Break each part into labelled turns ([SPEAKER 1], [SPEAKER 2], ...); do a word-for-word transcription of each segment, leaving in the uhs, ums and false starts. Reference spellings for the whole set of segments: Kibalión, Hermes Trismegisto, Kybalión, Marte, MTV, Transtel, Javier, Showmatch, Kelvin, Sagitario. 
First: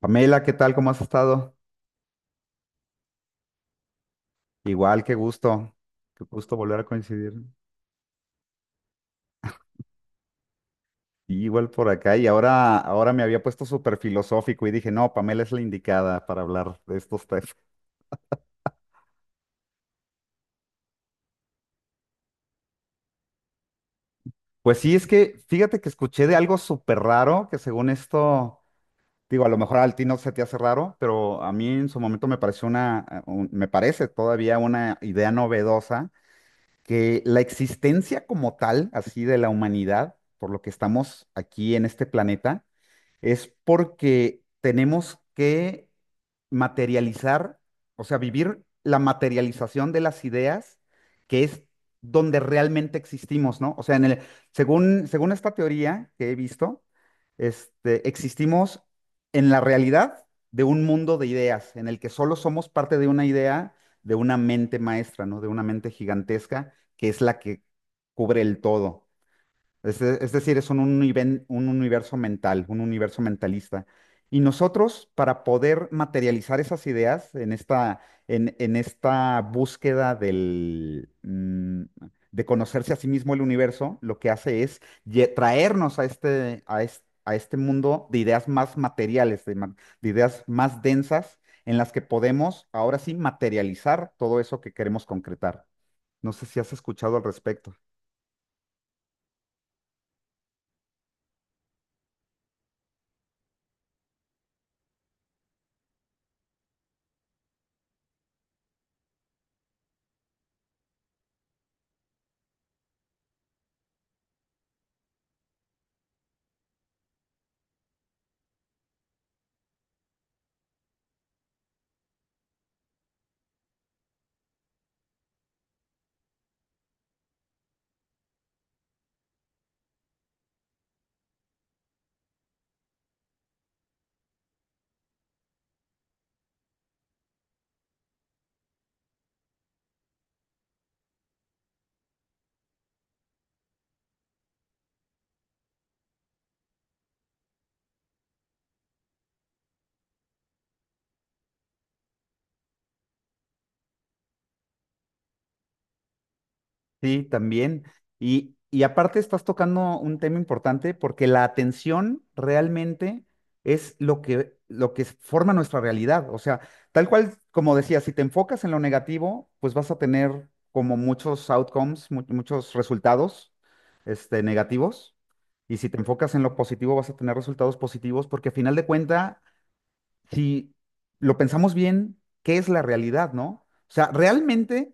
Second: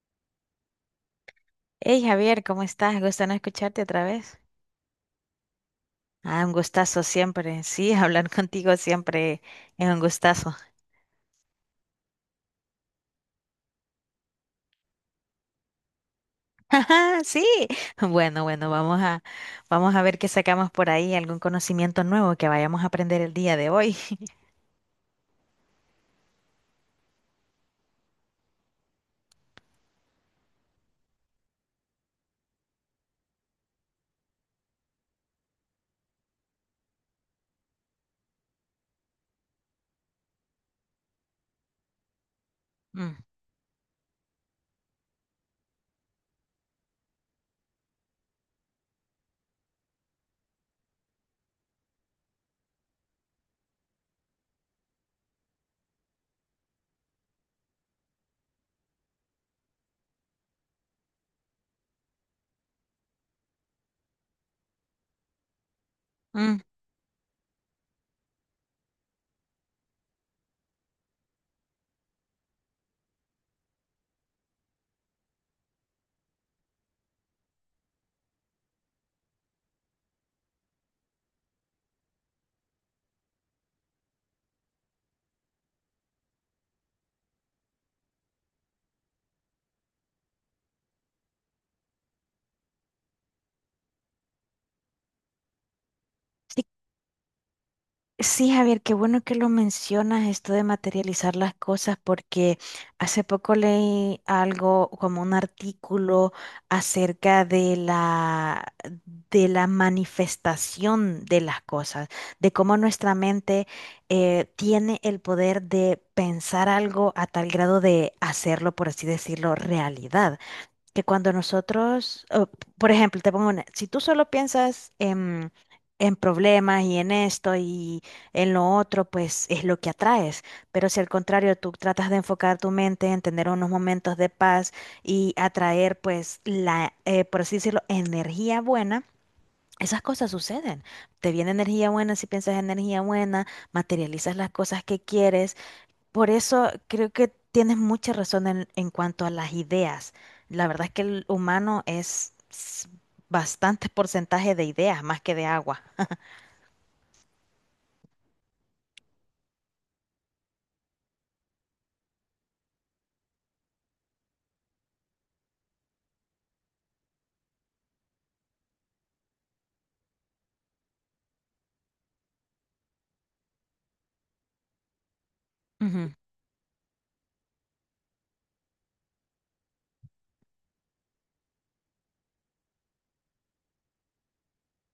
[SPEAKER 1] Pamela, ¿qué tal? ¿Cómo has estado?
[SPEAKER 2] Hey Javier, ¿cómo estás? Gusto no escucharte otra vez.
[SPEAKER 1] Igual, qué gusto, qué
[SPEAKER 2] Ah, un
[SPEAKER 1] gusto volver a
[SPEAKER 2] gustazo
[SPEAKER 1] coincidir. Sí,
[SPEAKER 2] siempre. Sí, hablar contigo siempre es un gustazo.
[SPEAKER 1] igual por acá y ahora, ahora me había puesto súper filosófico y dije, no, Pamela es la indicada para hablar de
[SPEAKER 2] Ajá,
[SPEAKER 1] estos
[SPEAKER 2] sí.
[SPEAKER 1] temas.
[SPEAKER 2] Bueno, bueno, vamos a, vamos a ver qué sacamos por ahí, algún conocimiento nuevo que vayamos a aprender el día de hoy.
[SPEAKER 1] Pues sí, es que fíjate que escuché de algo súper raro que según esto, digo, a lo mejor al ti no se te hace raro, pero a mí en su momento me pareció una, eh, un- me parece todavía una idea novedosa que la existencia como tal, así de la humanidad, por lo que estamos aquí en este planeta
[SPEAKER 2] Mm,
[SPEAKER 1] es porque tenemos que materializar, o sea, vivir la materialización de las ideas, que es donde realmente existimos, ¿no? O sea, en el, según, según esta teoría que he visto, este, existimos en la realidad de un mundo de ideas, en el que solo somos parte de una idea, de una mente maestra, ¿no? De una mente
[SPEAKER 2] mm.
[SPEAKER 1] gigantesca, que es la que cubre el todo. Es, de- es decir, es un, univen- un universo mental, un universo mentalista. Y nosotros, para poder materializar esas ideas en esta, en, en esta búsqueda del, mm, de conocerse a sí mismo el universo, lo que hace es lle- traernos a este, a es- a este mundo de ideas más materiales, de, ma- de ideas más densas, en las que podemos ahora sí materializar todo eso que queremos concretar. No sé si has escuchado al respecto.
[SPEAKER 2] Sí, Javier, qué bueno que lo mencionas, esto de materializar las cosas, porque hace poco leí algo como un artículo acerca de la, de la manifestación de las cosas, de cómo nuestra mente eh, tiene el poder de pensar algo a tal grado de hacerlo, por así decirlo, realidad que cuando nosotros, o, por ejemplo, te pongo una, si tú solo piensas en, en problemas y en esto y en lo otro, pues es lo que atraes. Pero si al contrario tú tratas de enfocar tu mente en tener unos momentos de paz y atraer, pues, la, eh, por así decirlo, energía buena. Esas cosas suceden. Te viene energía buena si piensas energía buena, materializas las cosas que quieres por eso creo que tienes mucha razón en, en cuanto a las ideas. La verdad es que el humano es s- bastante porcentaje de ideas más que de agua.
[SPEAKER 1] Sí, también. Y, y aparte estás tocando un tema importante porque la atención realmente es lo que, lo que forma nuestra realidad. O sea, tal cual, como decía, si te enfocas en lo negativo, pues vas a tener como muchos outcomes, mu- muchos resultados, este, negativos. Y si te
[SPEAKER 2] Ujú.
[SPEAKER 1] enfocas en lo positivo, vas a tener resultados positivos porque a final de cuenta, si lo pensamos bien, ¿qué es la realidad, no? O sea, realmente...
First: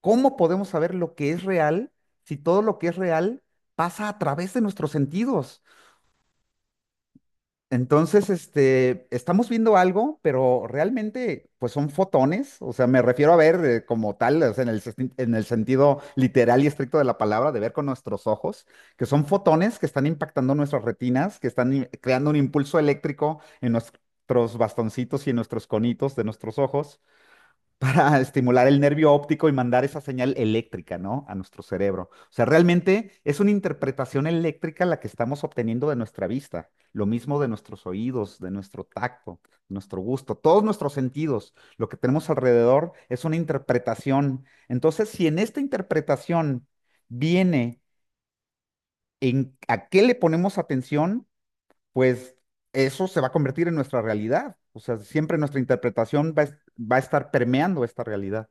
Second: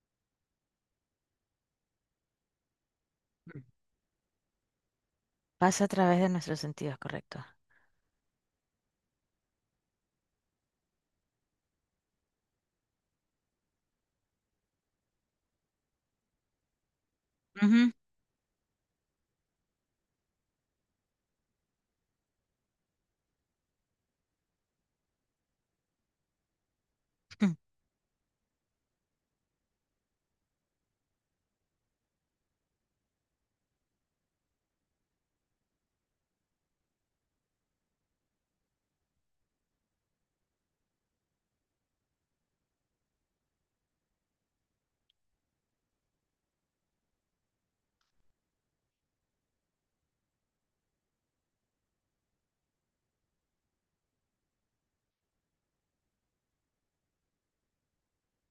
[SPEAKER 1] ¿Cómo podemos saber lo que es real si todo lo que es real pasa a través de nuestros sentidos?
[SPEAKER 2] Pasa a través de nuestros sentidos, correcto.
[SPEAKER 1] Entonces, este, estamos viendo algo, pero realmente, pues son fotones, o sea, me refiero a ver eh, como tal, o sea, en el, sesti- en el sentido literal y estricto de la palabra, de ver con
[SPEAKER 2] Ujú.
[SPEAKER 1] nuestros ojos, que son fotones que están impactando nuestras retinas, que están i- creando un impulso eléctrico en nuestros bastoncitos y en nuestros conitos de nuestros ojos para estimular el nervio óptico y mandar esa señal eléctrica, ¿no? A nuestro cerebro. O sea, realmente es una interpretación eléctrica la que estamos obteniendo de nuestra vista, lo mismo de nuestros oídos, de nuestro tacto, nuestro gusto, todos nuestros sentidos, lo que tenemos alrededor es una interpretación. Entonces, si en esta interpretación viene en a qué le ponemos atención, pues eso se va a convertir en nuestra realidad. O sea, siempre nuestra interpretación va a es- va a estar permeando esta realidad.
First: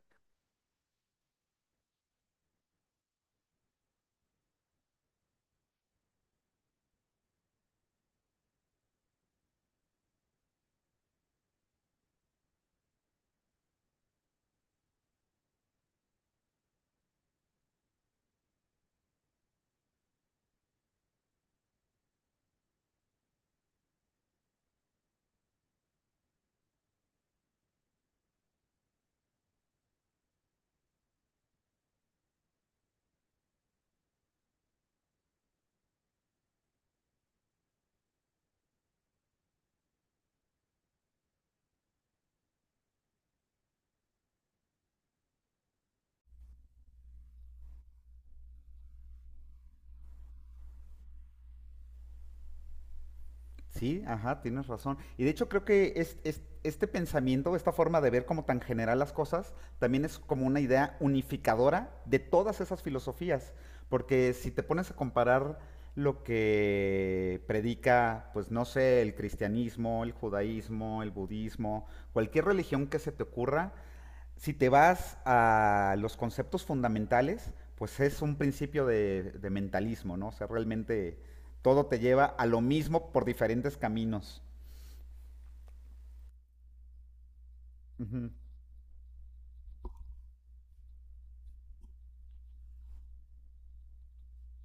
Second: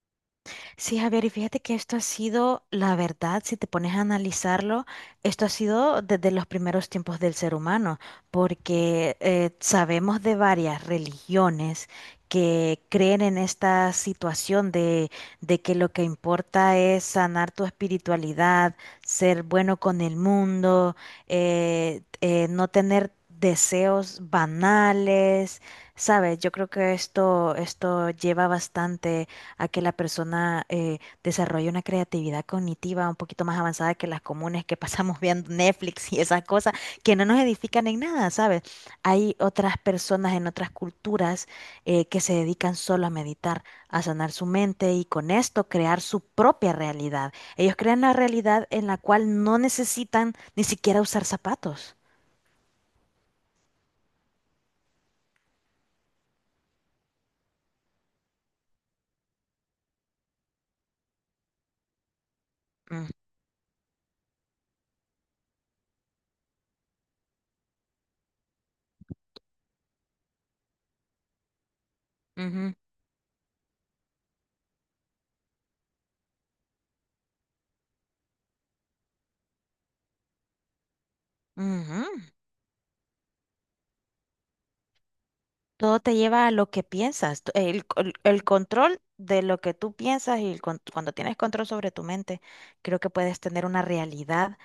[SPEAKER 2] Sí, Javier, y fíjate que esto ha sido, la verdad, si te pones a analizarlo, esto ha sido desde los primeros tiempos del ser humano, porque eh, sabemos de varias religiones que creen en esta situación de, de que lo que importa es sanar tu espiritualidad, ser bueno con el mundo, eh, eh, no tener deseos banales, ¿sabes? Yo creo que esto, esto lleva bastante a que la persona eh, desarrolle una creatividad cognitiva un poquito más avanzada que las comunes que pasamos viendo Netflix y esas cosas que no nos edifican en nada, ¿sabes? Hay otras personas en otras culturas eh, que se dedican solo a meditar, a sanar su mente y con esto crear su propia realidad. Ellos crean la realidad en la cual no necesitan ni siquiera usar zapatos.
[SPEAKER 1] Sí, ajá, tienes razón. Y de hecho creo que es- es- este pensamiento, esta forma de ver como tan general las cosas, también es como una idea unificadora de todas esas
[SPEAKER 2] Mm,
[SPEAKER 1] filosofías. Porque si te pones a comparar lo que predica, pues no sé, el cristianismo, el judaísmo, el budismo, cualquier
[SPEAKER 2] ujú,
[SPEAKER 1] religión que se te ocurra, si te vas a los conceptos fundamentales, pues es un principio de, de mentalismo, ¿no? O sea, realmente todo te
[SPEAKER 2] ujú.
[SPEAKER 1] lleva a lo mismo por diferentes caminos.
[SPEAKER 2] Todo te lleva a lo que piensas, t- el, co-
[SPEAKER 1] Ujú.
[SPEAKER 2] el control de lo que tú piensas y el con- cuando tienes control sobre tu mente, creo que puedes tener una realidad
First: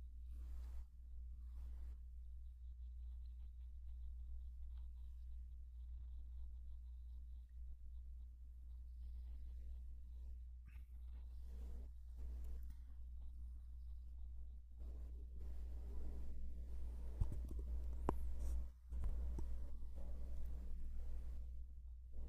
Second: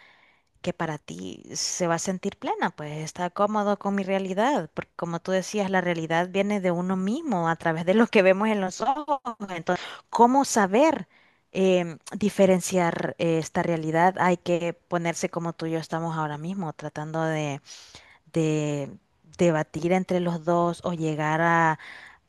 [SPEAKER 2] que para ti se va a sentir plena, pues está cómodo con mi realidad, porque como tú decías, la realidad viene de uno mismo a través de lo que vemos en los ojos. Entonces, ¿cómo saber em, diferenciar eh, esta realidad? Hay que ponerse como tú y yo estamos ahora mismo, tratando de de debatir entre los dos o llegar a,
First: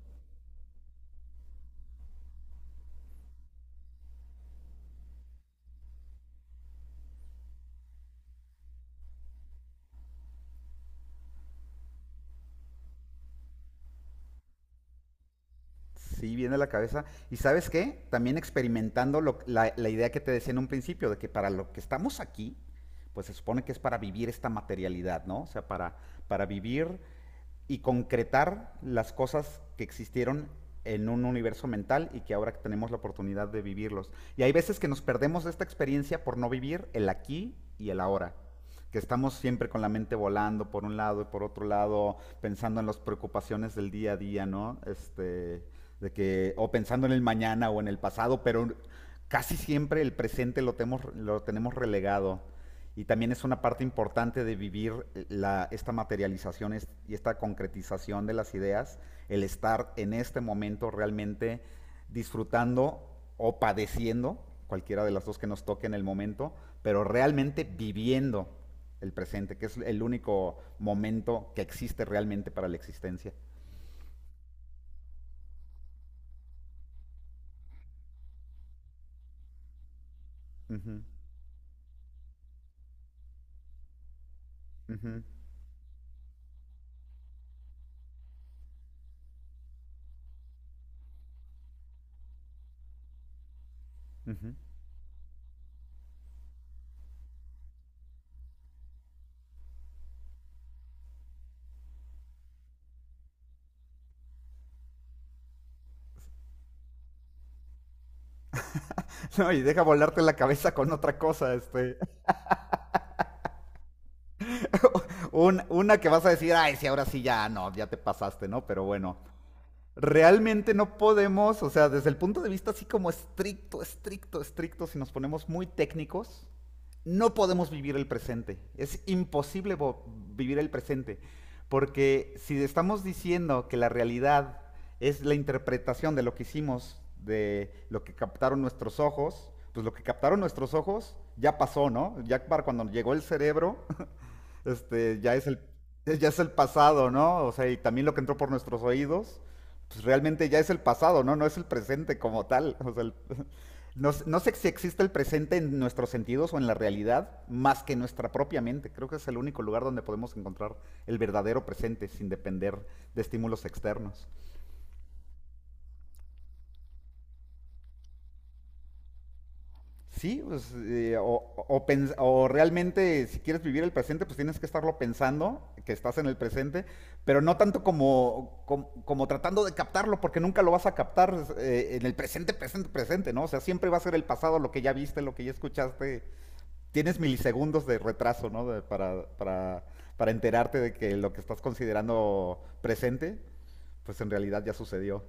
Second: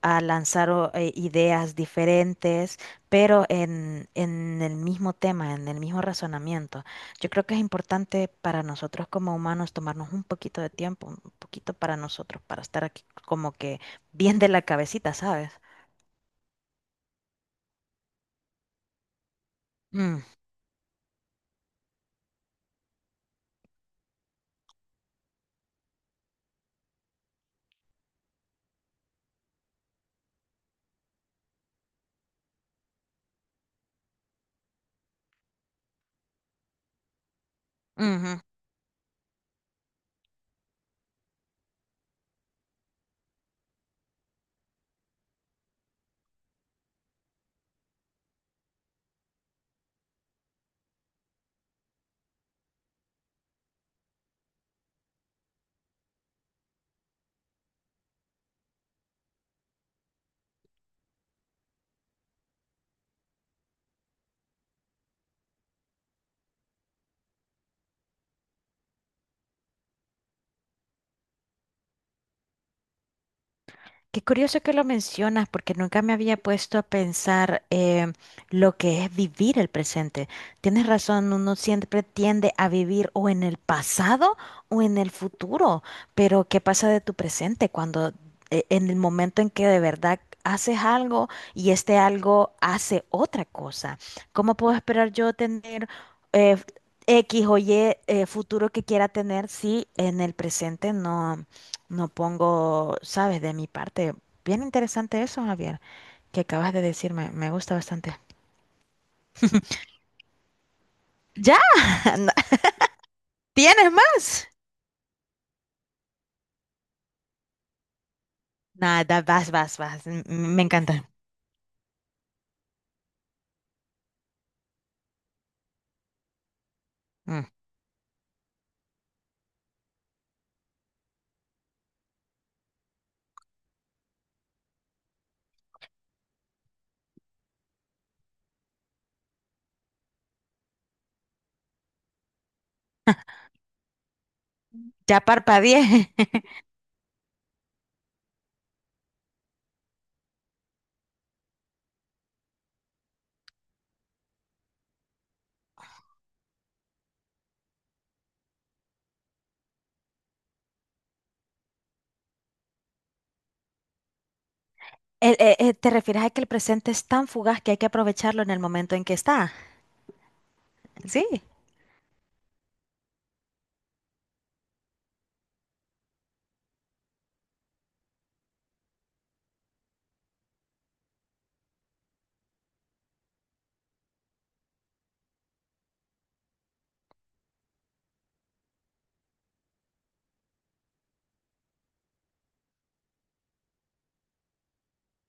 [SPEAKER 2] a lanzar o- eh, ideas diferentes, pero en, en el mismo tema, en el mismo razonamiento. Yo creo que es importante para nosotros como humanos tomarnos un poquito de tiempo, un poquito para nosotros, para estar aquí como que bien de la cabecita, ¿sabes?
[SPEAKER 1] Sí, viene a la cabeza. ¿Y sabes qué? También experimentando lo- la, la idea que
[SPEAKER 2] Mm.
[SPEAKER 1] te decía en un principio, de que para lo que estamos aquí, pues se supone que es para vivir esta materialidad, ¿no? O sea, para, para vivir y concretar las cosas que existieron en un universo mental y que ahora tenemos la oportunidad de vivirlos. Y hay veces que nos perdemos de esta experiencia por no vivir el aquí y el ahora, que estamos siempre con la mente volando por un lado y por otro lado, pensando en las preocupaciones del día a día, ¿no? Este, de que, o pensando en el mañana o en el pasado, pero casi siempre el presente lo tenemos, lo tenemos relegado. Y también es una parte importante de vivir la, esta materialización y esta concretización de las ideas, el estar en este momento realmente disfrutando o padeciendo, cualquiera de las dos que nos toque en el momento, pero realmente viviendo el presente, que es el único momento que existe realmente para la existencia.
[SPEAKER 2] Qué curioso que lo mencionas, porque nunca me había puesto a pensar eh, lo que es vivir el presente. Tienes
[SPEAKER 1] Ujú,
[SPEAKER 2] razón, uno siempre tiende a vivir o en el pasado o en el
[SPEAKER 1] ujú,
[SPEAKER 2] futuro, pero ¿qué pasa de tu presente cuando eh, en el momento en que de verdad haces algo y este algo hace otra cosa?
[SPEAKER 1] ujú.
[SPEAKER 2] ¿Cómo puedo esperar yo tener eh, X o Y eh, futuro que quiera tener si en el presente no? No pongo, sabes, de mi parte. Bien interesante eso, Javier, que acabas de decirme. Me gusta bastante.
[SPEAKER 1] No, y deja volarte la cabeza con otra cosa,
[SPEAKER 2] ¡Ya!
[SPEAKER 1] este.
[SPEAKER 2] No, ¿tienes más?
[SPEAKER 1] Un- una que vas a decir, ay, sí, ahora sí ya, no, ya te pasaste, ¿no? Pero bueno,
[SPEAKER 2] Nada, vas, vas, vas. m- Me
[SPEAKER 1] realmente
[SPEAKER 2] encanta.
[SPEAKER 1] no podemos, o sea, desde el punto de vista así como estricto, estricto, estricto, si nos ponemos muy técnicos, no
[SPEAKER 2] Mm.
[SPEAKER 1] podemos vivir el presente. Es imposible vivir el presente. Porque si estamos diciendo que la realidad es la interpretación de lo que hicimos, de lo que captaron nuestros ojos, pues lo que captaron nuestros ojos ya pasó, ¿no? Ya para cuando llegó el cerebro, este,
[SPEAKER 2] Ya
[SPEAKER 1] ya es el,
[SPEAKER 2] parpadeé.
[SPEAKER 1] ya es el pasado, ¿no? O sea, y también lo que entró por nuestros oídos, pues realmente ya es el pasado, ¿no? No es el presente como tal. O sea, el- no, s- no sé si existe el presente en nuestros sentidos o en la realidad más que nuestra propia mente. Creo que es el único lugar donde podemos encontrar el verdadero presente sin depender de estímulos externos.
[SPEAKER 2] El- eh, eh, ¿te refieres a que el presente es tan fugaz que hay que aprovecharlo en el momento en que está?
[SPEAKER 1] Sí, pues, eh,
[SPEAKER 2] Sí.
[SPEAKER 1] o, o pens- o realmente si quieres vivir el presente, pues tienes que estarlo pensando, que estás en el presente, pero no tanto como, como, como tratando de captarlo, porque nunca lo vas a captar eh, en el presente, presente, presente, ¿no? O sea, siempre va a ser el pasado, lo que ya viste, lo que ya escuchaste. Tienes milisegundos de retraso, ¿no? De- para, para, para enterarte de que lo que estás considerando presente, pues en realidad ya sucedió.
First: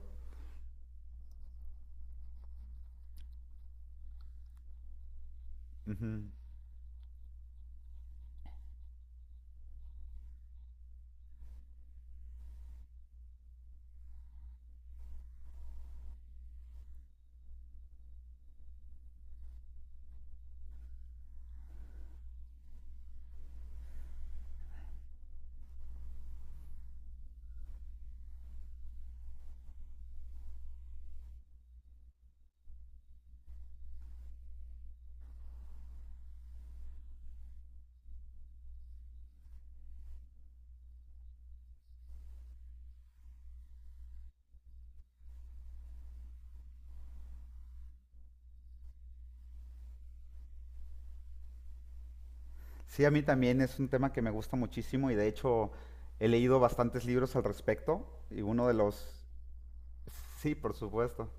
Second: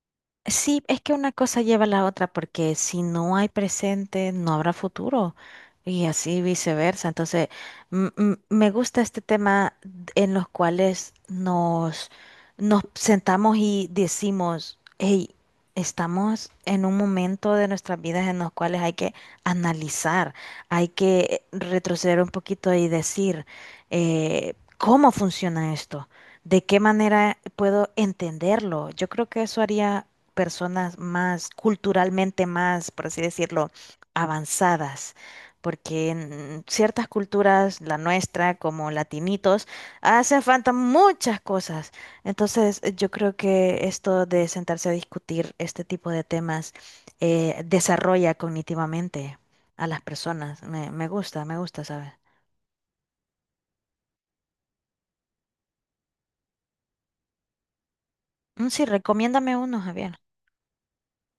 [SPEAKER 2] Sí, es que una cosa lleva a la otra, porque si no hay presente, no habrá futuro y
[SPEAKER 1] Ujú.
[SPEAKER 2] así viceversa. Entonces, m- m- me gusta este tema d- en los cuales nos, nos sentamos y decimos, hey, estamos en un momento de nuestras vidas en los cuales hay que analizar, hay que retroceder un poquito y decir, eh, ¿cómo funciona esto? ¿De qué manera puedo entenderlo? Yo creo que eso haría personas más culturalmente más, por así decirlo, avanzadas, porque en ciertas culturas, la nuestra como latinitos, hacen falta muchas cosas. Entonces, eh, yo creo que esto de sentarse a discutir este tipo de temas eh, desarrolla cognitivamente a las personas. Me, me gusta, me gusta, ¿sabes?
[SPEAKER 1] Sí, a mí también es un tema que me gusta muchísimo y de hecho he leído bastantes libros al respecto y uno
[SPEAKER 2] Mm,
[SPEAKER 1] de
[SPEAKER 2] sí,
[SPEAKER 1] los...
[SPEAKER 2] recomiéndame uno, Javier.
[SPEAKER 1] Sí, por supuesto.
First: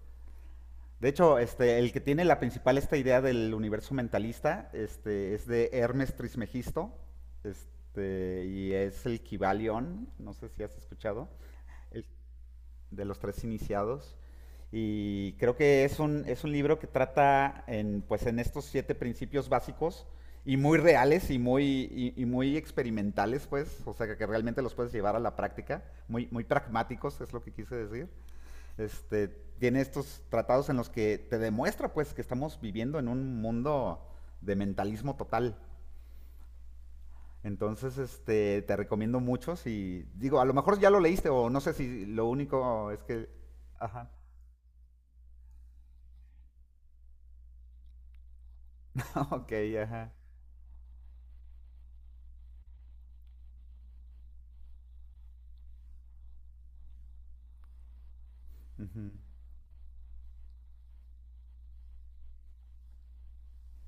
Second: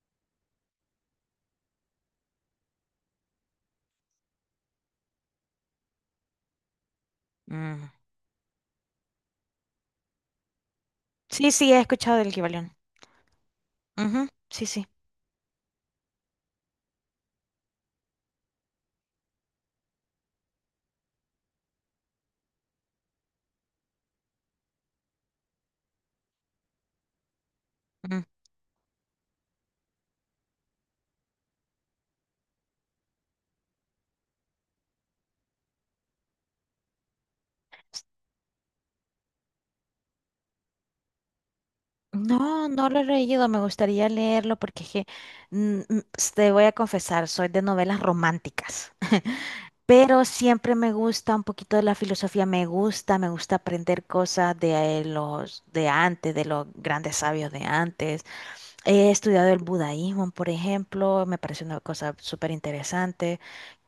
[SPEAKER 1] De hecho, este, el que tiene la principal esta idea del universo mentalista este, es de Hermes Trismegisto
[SPEAKER 2] Mm.
[SPEAKER 1] este, y es el Kybalión, no sé si has escuchado.
[SPEAKER 2] Sí, sí, he
[SPEAKER 1] El-
[SPEAKER 2] escuchado del Kibalión.
[SPEAKER 1] de los tres iniciados.
[SPEAKER 2] Ujú, sí, sí.
[SPEAKER 1] Y creo que es un, es un libro que trata en, pues, en estos siete principios básicos y muy reales y muy, y, y muy experimentales, pues, o sea, que, que, realmente los puedes llevar a la práctica, muy, muy pragmáticos, es lo que quise decir.
[SPEAKER 2] Mm.
[SPEAKER 1] Este, tiene estos tratados en los que te demuestra, pues, que estamos viviendo en un mundo de mentalismo total. Entonces, este, te recomiendo mucho y digo, a lo mejor ya lo leíste o no sé si lo
[SPEAKER 2] No, no
[SPEAKER 1] único es
[SPEAKER 2] lo he
[SPEAKER 1] que...
[SPEAKER 2] leído, me
[SPEAKER 1] Ajá.
[SPEAKER 2] gustaría leerlo porque es que, mm, mm, te voy a confesar, soy de novelas románticas,
[SPEAKER 1] Ok, ajá.
[SPEAKER 2] pero siempre me gusta un poquito de la filosofía, me gusta, me gusta aprender cosas de eh, los de antes, de los grandes sabios de antes. He
[SPEAKER 1] Ujú.
[SPEAKER 2] estudiado el budaísmo, por ejemplo, me parece una cosa súper interesante.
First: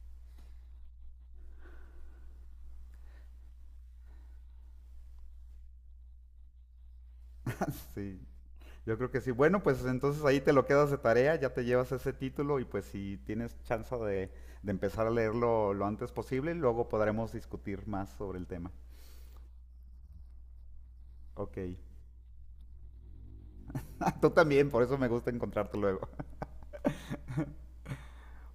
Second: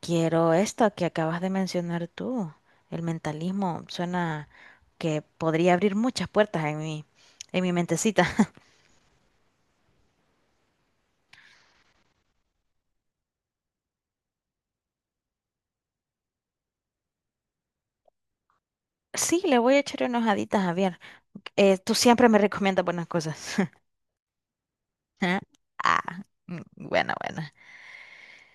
[SPEAKER 2] Quiero esto que acabas de mencionar tú, el mentalismo, suena que podría abrir muchas puertas en mi, en mi
[SPEAKER 1] Sí,
[SPEAKER 2] mentecita.
[SPEAKER 1] yo creo que sí. Bueno, pues entonces ahí te lo quedas de tarea, ya te llevas ese título y pues si tienes chance de, de empezar a leerlo lo antes posible, luego podremos discutir más sobre el tema.
[SPEAKER 2] Sí, le voy a echar unas haditas a ver.
[SPEAKER 1] Ok.
[SPEAKER 2] Eh, tú siempre me recomiendas buenas cosas.
[SPEAKER 1] Tú también, por eso me gusta
[SPEAKER 2] Ah,
[SPEAKER 1] encontrarte luego.
[SPEAKER 2] ah, mm, bueno, bueno.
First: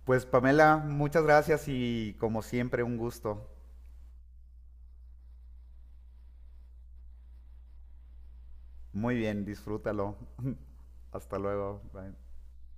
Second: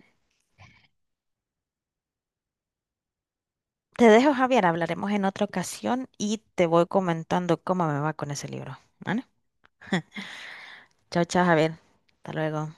[SPEAKER 1] Pues Pamela, muchas gracias y como siempre un gusto.
[SPEAKER 2] Te dejo, Javier. Hablaremos en otra ocasión y te voy comentando cómo me va con ese libro.
[SPEAKER 1] Muy
[SPEAKER 2] Bueno,
[SPEAKER 1] bien, disfrútalo.
[SPEAKER 2] chao,
[SPEAKER 1] Hasta
[SPEAKER 2] chao, Javier.
[SPEAKER 1] luego. Bye.
[SPEAKER 2] Hasta luego.